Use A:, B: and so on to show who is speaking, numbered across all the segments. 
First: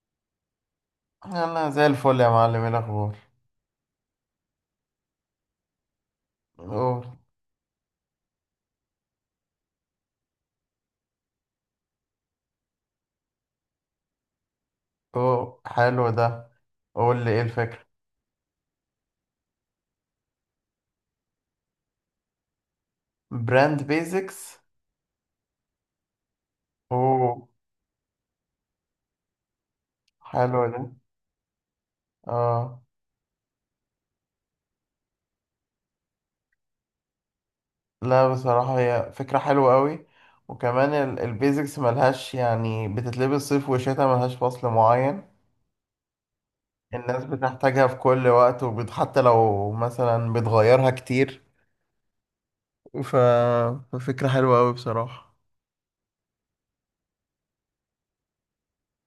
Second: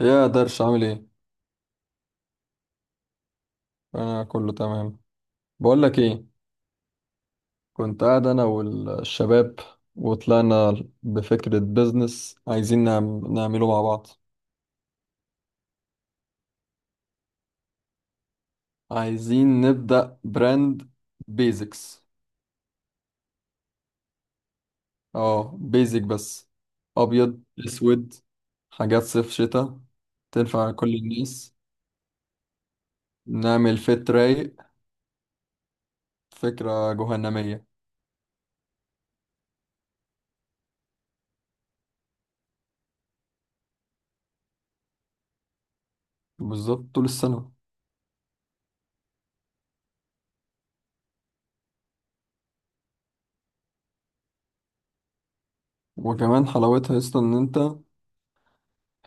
A: يا درش عامل ايه؟
B: انا زي الفل يا معلم، ايه الاخبار؟
A: انا كله تمام. بقول لك ايه،
B: أهو. اوه.
A: كنت قاعد انا والشباب وطلعنا بفكرة بيزنس عايزين نعمله مع بعض.
B: اوه، حلو ده. قول لي ايه الفكره.
A: عايزين نبدأ براند بيزكس.
B: براند بيزكس.
A: اه بيزك بس. ابيض
B: اوه،
A: اسود، حاجات صيف شتاء،
B: حلو
A: تنفع
B: ده.
A: كل الناس.
B: اه.
A: نعمل فت رايق، فكرة جهنمية.
B: لا بصراحه هي فكره حلوه قوي. وكمان البيزكس ملهاش، يعني بتتلبس صيف وشتاء، ملهاش فصل معين.
A: بالظبط طول
B: الناس
A: السنة.
B: بتحتاجها في كل وقت، حتى لو مثلا بتغيرها كتير. ف... ففكره حلوه قوي بصراحه.
A: وكمان حلاوتها اصلا ان انت،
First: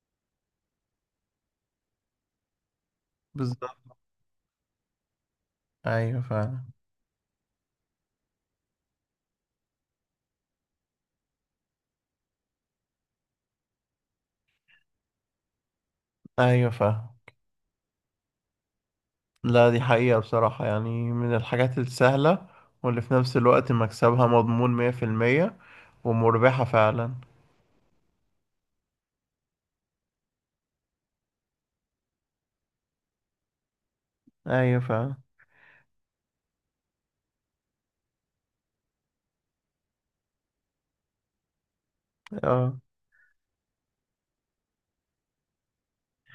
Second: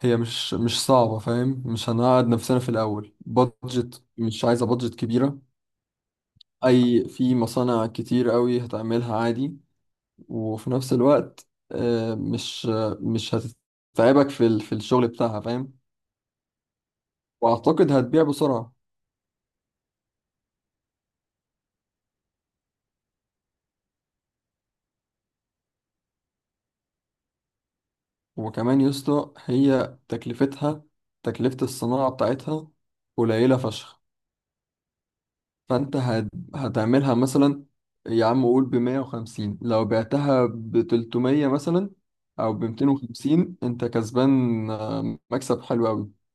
A: هي مش صعبة، فاهم؟ مش هنقعد نفسنا في الأول،
B: بالظبط.
A: بادجت مش عايزة بادجت كبيرة.
B: ايوه فاهم.
A: أي في مصانع كتير قوي هتعملها عادي، وفي نفس الوقت مش هتتعبك في الشغل بتاعها، فاهم؟
B: ايوه فاهم.
A: وأعتقد هتبيع بسرعة.
B: لا دي حقيقة بصراحة، يعني من الحاجات السهلة. واللي في نفس الوقت مكسبها مضمون 100%. ومربحة فعلا.
A: وكمان يسطا هي تكلفتها، تكلفة الصناعة بتاعتها قليلة فشخ.
B: أيوة فعلا.
A: فانت هت... هتعملها مثلا، يا عم قول ب 150، لو بعتها ب 300 مثلا او ب
B: اه.
A: 250 انت كسبان، مكسب حلو قوي.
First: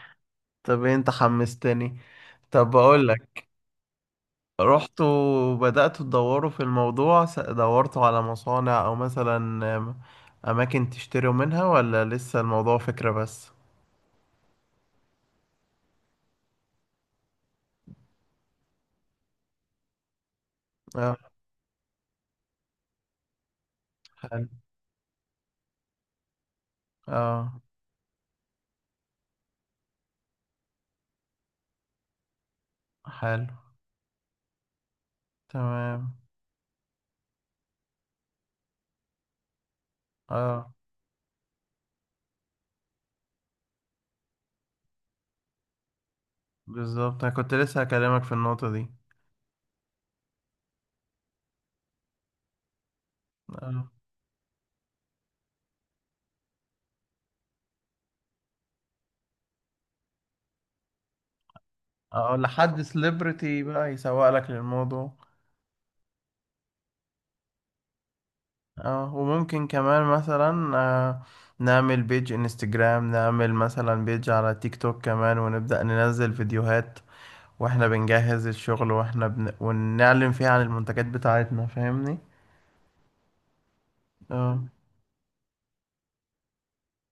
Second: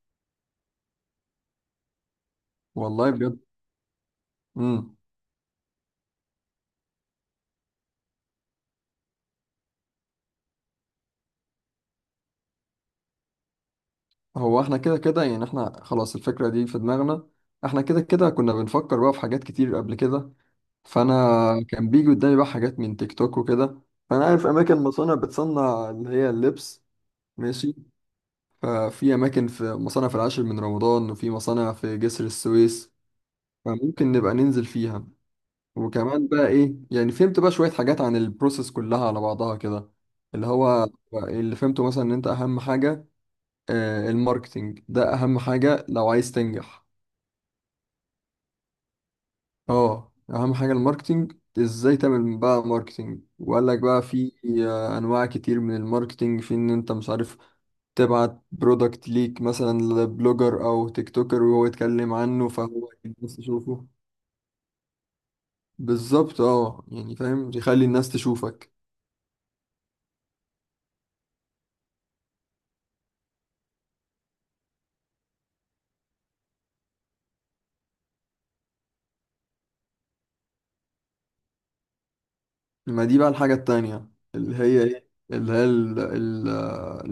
B: طب انت حمستني. طب
A: والله بجد.
B: بقولك،
A: امم
B: رحتوا وبدأتوا تدوروا في الموضوع، دورتوا على مصانع أو مثلا آم، أماكن تشتروا منها، ولا لسه الموضوع فكرة بس؟
A: هو احنا كده كده يعني، احنا خلاص الفكرة دي في دماغنا، احنا كده كده كنا بنفكر بقى في حاجات كتير قبل كده. فانا
B: اه،
A: كان بيجي قدامي بقى حاجات من تيك توك وكده، فانا
B: حلو.
A: عارف اماكن مصانع بتصنع اللي هي اللبس.
B: اه،
A: ماشي، ففي اماكن، في مصانع في العاشر من رمضان، وفي مصانع في جسر السويس،
B: حلو.
A: فممكن نبقى ننزل فيها.
B: تمام.
A: وكمان بقى ايه، يعني فهمت بقى شوية حاجات عن البروسيس كلها على بعضها كده. اللي
B: اه،
A: هو اللي فهمته مثلا ان انت اهم حاجة، الماركتينج ده اهم حاجة لو عايز تنجح.
B: بالظبط، أنا كنت لسه هكلمك في النقطة دي.
A: اه اهم حاجة الماركتينج. ازاي تعمل بقى ماركتينج؟ وقال لك
B: اه.
A: بقى في انواع كتير من الماركتينج، في ان انت مش عارف تبعت برودكت ليك مثلا لبلوجر او تيك توكر وهو يتكلم
B: اه،
A: عنه
B: لحد
A: فهو الناس
B: سليبرتي
A: تشوفه.
B: بقى يسوق لك للموضوع.
A: بالظبط اه يعني فاهم، يخلي الناس تشوفك.
B: اه، وممكن كمان مثلا نعمل بيج انستجرام، نعمل مثلا بيج على تيك توك كمان، ونبدأ ننزل فيديوهات واحنا بنجهز الشغل، ونعلن فيها عن المنتجات بتاعتنا، فاهمني.
A: ما دي بقى الحاجة التانية، اللي
B: اه.
A: هي ايه، اللي هي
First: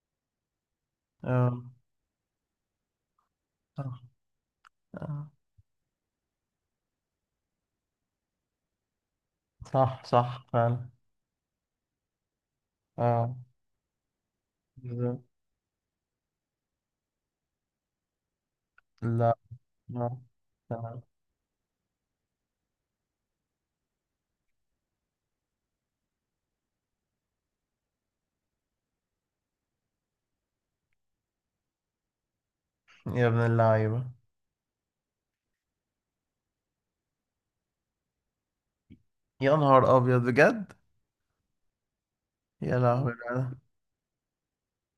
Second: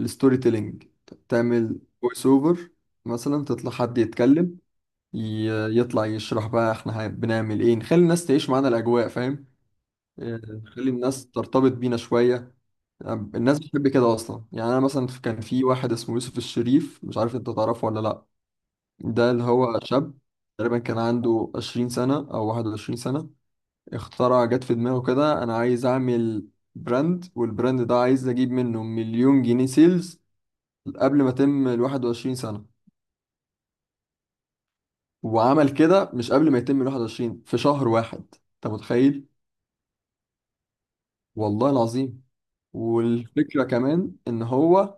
A: الستوري تيلينج.
B: اه.
A: تعمل فويس اوفر، مثلا تطلع حد
B: صح.
A: يتكلم،
B: آه.
A: يطلع يشرح بقى احنا بنعمل ايه، نخلي الناس تعيش معانا الاجواء، فاهم؟
B: صح
A: إيه،
B: صح فعلا.
A: نخلي الناس ترتبط بينا شوية. يعني
B: اه.
A: الناس بتحب كده اصلا، يعني انا مثلا
B: بالظبط.
A: كان في واحد اسمه يوسف الشريف، مش عارف انت تعرفه ولا لا. ده
B: لا.
A: اللي هو شاب
B: آه.
A: تقريبا كان
B: تمام.
A: عنده 20 سنة او 21 سنة، اخترع جت في دماغه كده انا عايز اعمل براند، والبراند ده عايز اجيب منه مليون جنيه سيلز قبل ما يتم ال 21 سنة.
B: يا ابن اللعيبة.
A: وعمل كده مش قبل ما يتم ال 21 في شهر واحد. انت متخيل؟
B: يا نهار أبيض بجد.
A: والله العظيم.
B: يا لهوي.
A: والفكرة كمان ان هو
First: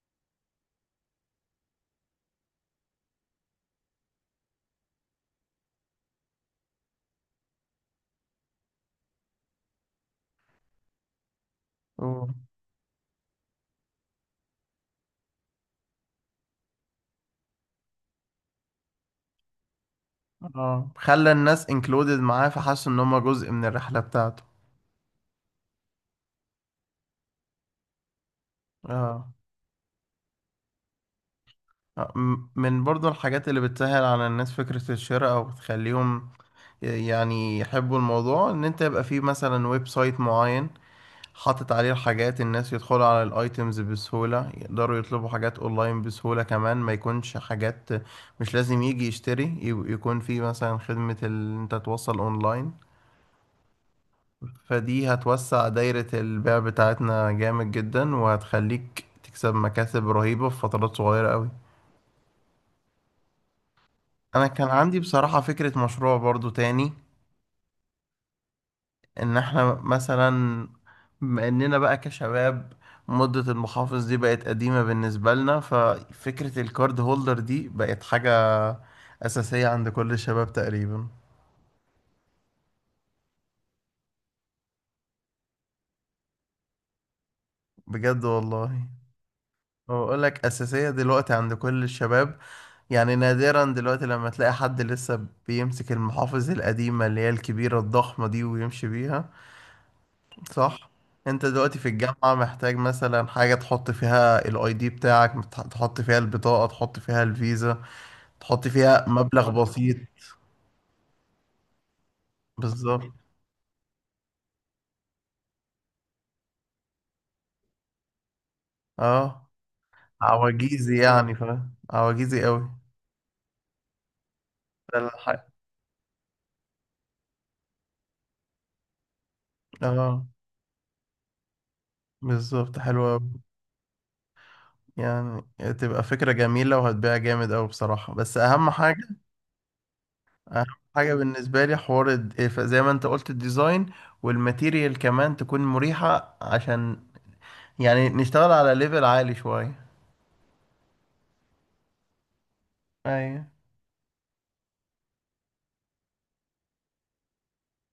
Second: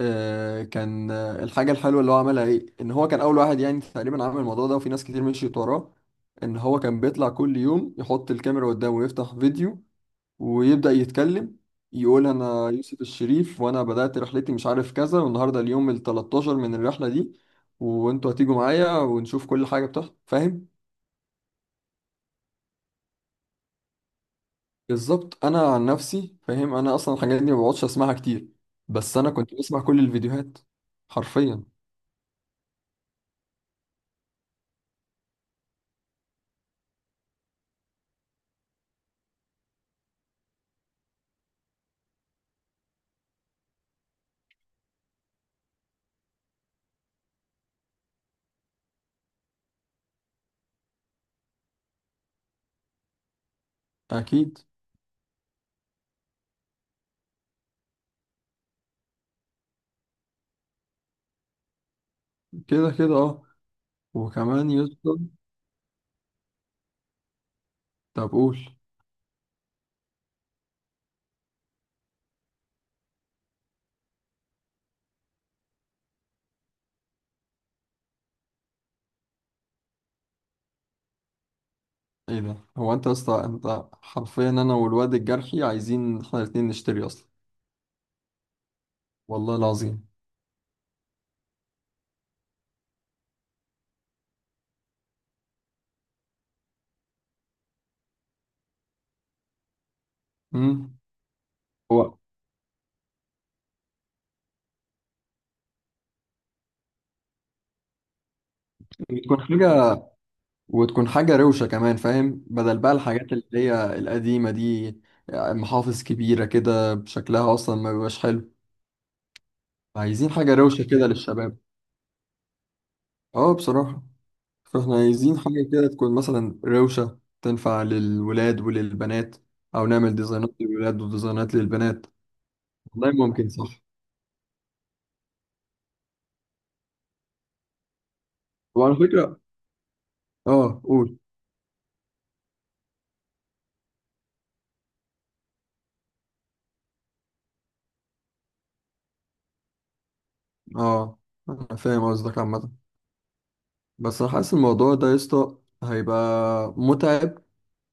A: آه كان آه، الحاجة الحلوة اللي هو عملها ايه، ان هو كان اول واحد يعني تقريبا عمل الموضوع ده وفي ناس كتير مشيت وراه. ان هو كان بيطلع كل يوم يحط الكاميرا قدامه ويفتح فيديو ويبدأ يتكلم،
B: لا.
A: يقول أنا يوسف الشريف وأنا بدأت رحلتي مش عارف كذا، والنهاردة اليوم ال 13 من الرحلة دي، وأنتوا هتيجوا معايا ونشوف كل حاجة بتحصل، فاهم؟
B: اه، خلى الناس انكلودد معاه، فحسوا ان هم جزء من الرحلة بتاعته.
A: بالظبط. أنا عن نفسي فاهم، أنا أصلا الحاجات دي ما بقعدش أسمعها كتير، بس أنا
B: اه.
A: كنت بسمع كل الفيديوهات حرفيا.
B: من برضو الحاجات اللي بتسهل على الناس فكرة الشراء، او بتخليهم يعني يحبوا الموضوع، ان انت يبقى فيه مثلا ويب سايت معين، حاطط عليه الحاجات، الناس يدخلوا على الايتمز بسهولة، يقدروا يطلبوا حاجات اونلاين بسهولة كمان، ما يكونش حاجات مش لازم يجي يشتري، يكون فيه مثلا خدمة انت توصل اونلاين.
A: أكيد.
B: فدي هتوسع دايرة البيع بتاعتنا جامد جدا، وهتخليك تكسب مكاسب رهيبة في فترات صغيرة قوي.
A: كده كده أه.
B: أنا كان
A: وكمان يا
B: عندي
A: اسطى،
B: بصراحة فكرة مشروع برضو تاني.
A: طب قول.
B: إن إحنا مثلا بما إننا بقى كشباب، مدة المحافظ دي بقت قديمة بالنسبة لنا، ففكرة الكارد هولدر دي بقت حاجة أساسية عند كل الشباب تقريبا.
A: إيه ده؟ هو أنت يا اسطى، أنت حرفيا أنا والواد الجرحي عايزين إحنا الاتنين نشتري أصلا.
B: بجد والله.
A: والله العظيم.
B: بقول لك أساسية دلوقتي عند كل الشباب. يعني نادرا دلوقتي لما تلاقي حد لسه بيمسك المحافظ القديمة اللي هي الكبيرة الضخمة دي ويمشي بيها. صح؟
A: امم
B: انت دلوقتي في الجامعة محتاج مثلا حاجة تحط فيها الاي دي بتاعك، تحط فيها البطاقة، تحط فيها الفيزا، تحط فيها
A: وتكون
B: مبلغ بسيط.
A: حاجة، وتكون حاجة روشة كمان، فاهم؟ بدل بقى
B: بالظبط.
A: الحاجات اللي هي القديمة دي، محافظ كبيرة كده بشكلها أصلا ما بيبقاش حلو.
B: اه.
A: عايزين حاجة روشة
B: عواجيزي
A: كده
B: يعني،
A: للشباب.
B: فاهم؟ عواجيزي قوي.
A: اه بصراحة. فاحنا عايزين
B: فالح-
A: حاجة كده تكون مثلا روشة، تنفع للولاد وللبنات، أو نعمل
B: اه،
A: ديزاينات للولاد وديزاينات للبنات.
B: بالظبط، حلوة.
A: والله ممكن صح.
B: يعني تبقى فكرة جميلة وهتبيع جامد أوي بصراحة، بس أهم
A: وعلى
B: حاجة.
A: فكرة،
B: أهم
A: اه
B: حاجة
A: قول.
B: بالنسبة لي حوار زي ما أنت قلت الديزاين والماتيريال، كمان تكون مريحة عشان يعني نشتغل على ليفل عالي شوية.
A: اه أنا فاهم قصدك عامة.
B: أيوة.
A: بس أنا حاسس الموضوع ده يا اسطى هيبقى متعب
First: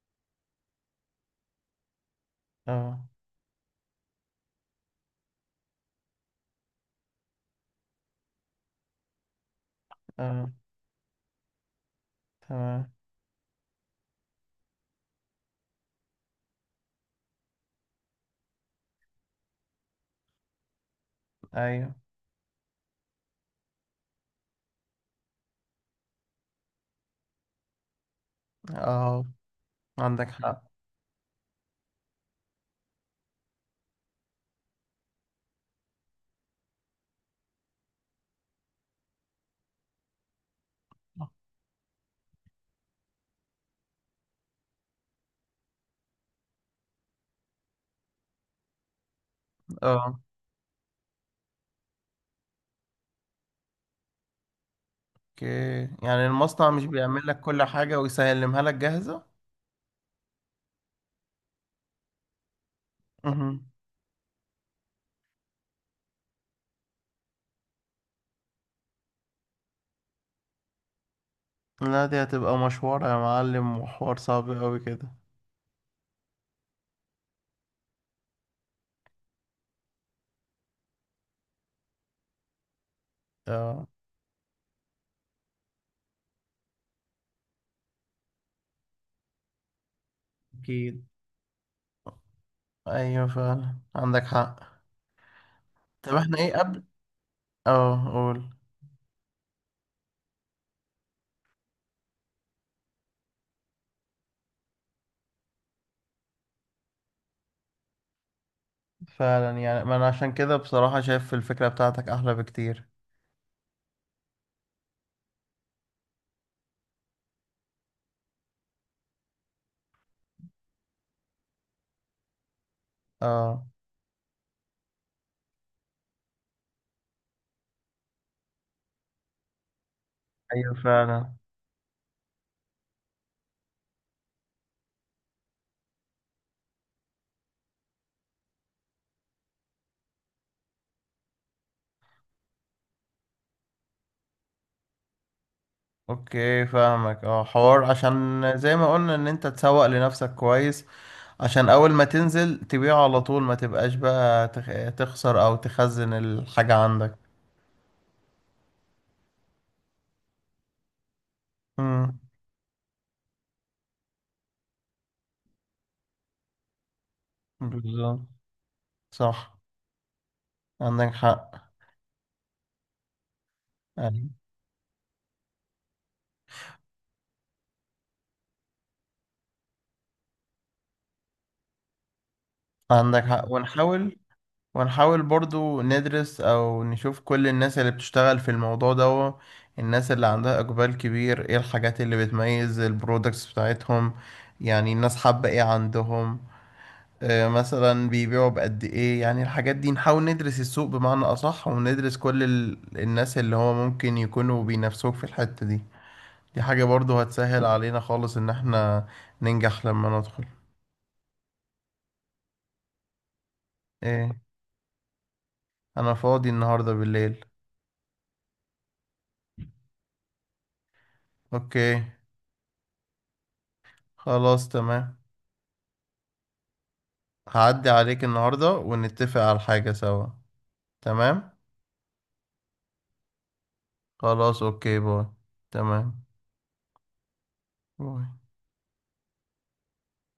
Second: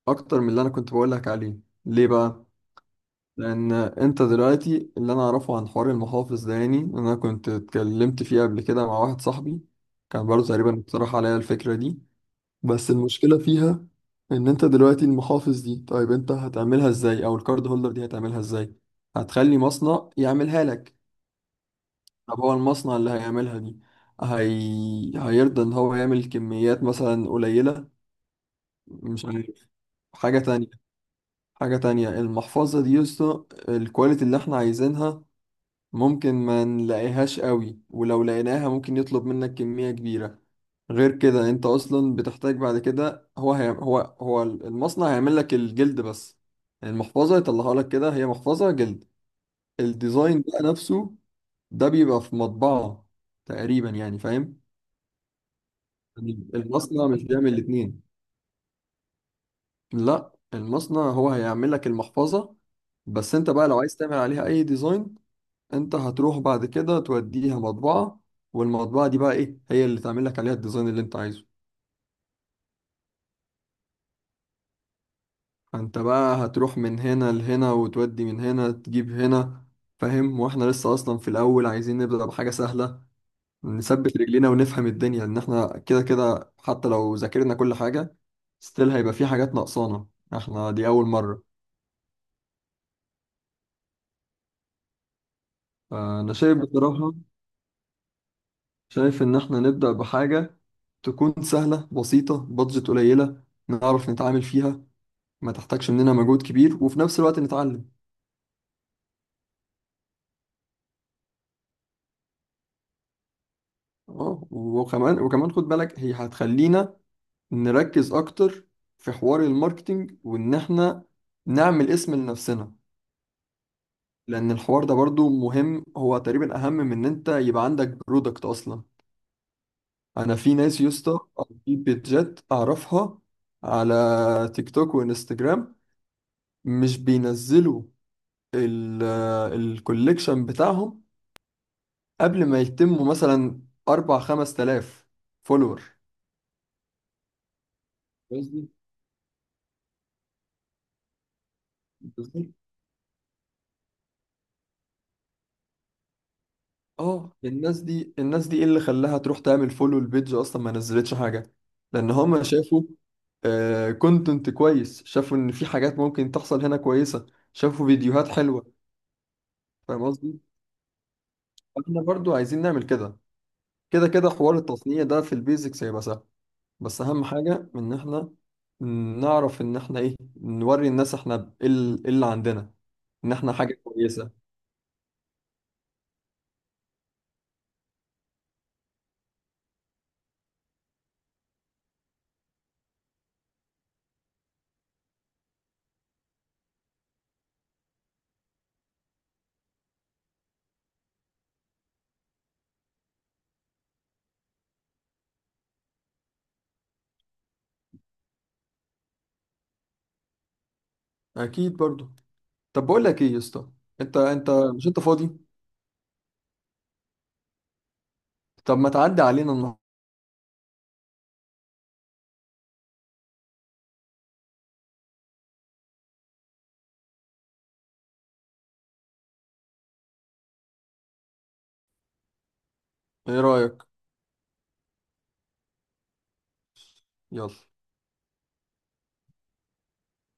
A: اكتر من اللي انا كنت بقولك عليه. ليه بقى؟
B: أه.
A: لان انت دلوقتي، اللي انا اعرفه عن حوار المحافظ ده، يعني إن انا كنت اتكلمت فيه قبل كده مع واحد صاحبي، كان برضه
B: أه.
A: تقريبا اقترح عليا الفكرة دي. بس
B: تمام.
A: المشكلة فيها ان انت دلوقتي المحافظ دي طيب انت هتعملها ازاي، او الكارد هولدر دي هتعملها ازاي؟ هتخلي مصنع يعملها لك.
B: أيوة.
A: طب هو المصنع اللي هيعملها دي هيرضى ان هو يعمل كميات مثلا قليلة؟ مش
B: أه،
A: عارف.
B: عندك
A: حاجة
B: حق.
A: تانية، حاجة تانية، المحفظة دي يا اسطى، الكواليتي اللي احنا عايزينها ممكن ما نلاقيهاش قوي، ولو لقيناها ممكن يطلب منك كمية كبيرة. غير كده انت اصلا بتحتاج بعد كده، هو هي هو هو المصنع هيعمل لك الجلد بس، المحفظة يطلعها لك كده، هي محفظة جلد.
B: أه،
A: الديزاين بقى نفسه ده بيبقى في مطبعة تقريبا، يعني فاهم؟
B: أوكي، يعني
A: يعني
B: المصنع مش
A: المصنع مش
B: بيعمل لك
A: بيعمل
B: كل حاجة
A: الاتنين،
B: ويسلمها لك جاهزة.
A: لا المصنع هو هيعمل لك المحفظة بس، انت بقى
B: مهم.
A: لو عايز تعمل عليها اي ديزاين انت هتروح بعد كده توديها مطبعة، والمطبعة دي بقى ايه هي اللي تعمل لك عليها الديزاين اللي انت عايزه.
B: لا دي هتبقى مشوار يا معلم، وحوار صعب أوي كده.
A: فانت بقى هتروح من هنا لهنا، وتودي من هنا تجيب هنا، فاهم؟ واحنا لسه اصلا في الاول عايزين نبدأ بحاجة سهلة،
B: أه.
A: نثبت رجلينا ونفهم الدنيا. ان احنا كده كده حتى لو ذاكرنا كل حاجة ستيل هيبقى في حاجات ناقصانا، احنا دي
B: أكيد.
A: اول مرة.
B: ايوه فعلا، عندك حق. طب
A: فانا
B: احنا ايه
A: شايف
B: قبل.
A: بصراحة،
B: اه قول.
A: شايف ان احنا نبدأ بحاجة تكون سهلة بسيطة، بادجت قليلة نعرف نتعامل فيها، ما تحتاجش مننا مجهود كبير، وفي نفس الوقت نتعلم.
B: فعلا، يعني ما انا عشان كده بصراحة شايف الفكرة بتاعتك احلى بكتير.
A: اه وكمان خد بالك هي هتخلينا نركز اكتر في حوار الماركتينج، وان احنا نعمل اسم لنفسنا.
B: اه.
A: لان الحوار ده برضو مهم، هو تقريبا اهم من ان انت يبقى عندك برودكت اصلا. انا في
B: ايوه
A: ناس يا اسطى،
B: فعلا.
A: أو في بيتجات اعرفها على تيك توك وانستجرام مش بينزلوا الكوليكشن بتاعهم قبل ما يتموا مثلا 4 5 آلاف فولور.
B: اوكي فاهمك، اه، حوار عشان
A: الناس دي
B: زي ما قلنا ان انت تسوق لنفسك كويس، عشان اول ما
A: الناس دي
B: تنزل تبيعه على طول، ما تبقاش بقى تخسر او تخزن الحاجة عندك.
A: اه الناس دي، ايه اللي خلاها تروح تعمل فولو البيج اصلا ما نزلتش حاجه؟ لان
B: امم.
A: هما شافوا كونتنت كويس، شافوا ان في حاجات ممكن تحصل هنا كويسه، شافوا
B: بالظبط.
A: فيديوهات حلوه.
B: صح.
A: فاهم قصدي؟
B: عندك حق.
A: احنا برضو عايزين نعمل كده. كده
B: أيوة.
A: كده حوار التصنيع ده في البيزكس هيبقى سهل، بس اهم حاجه ان احنا نعرف ان احنا ايه، نوري الناس احنا ايه إيه اللي عندنا،
B: عندك
A: ان
B: حق
A: احنا حاجه
B: ونحاول،
A: كويسه.
B: برضو ندرس او نشوف كل الناس اللي بتشتغل في الموضوع ده، الناس اللي عندها اقبال كبير، ايه الحاجات اللي بتميز البرودكتس بتاعتهم، يعني الناس حابة ايه عندهم. مثلا بيبيعوا بقد ايه، يعني الحاجات دي نحاول ندرس السوق بمعنى اصح، وندرس كل الناس اللي هو ممكن يكونوا بينافسوك في الحتة دي. دي حاجة برضو هتسهل علينا خالص ان احنا ننجح لما ندخل.
A: اكيد برضو. طب بقول لك ايه يا اسطى، انت
B: ايه.
A: انت مش انت فاضي؟
B: انا فاضي النهاردة بالليل.
A: طب ما تعدي علينا النهارده،
B: اوكي، خلاص تمام. هعدي عليك النهاردة ونتفق على حاجة سوا. تمام.
A: ايه رأيك؟
B: خلاص، اوكي، باي. تمام.
A: يلا.
B: باي.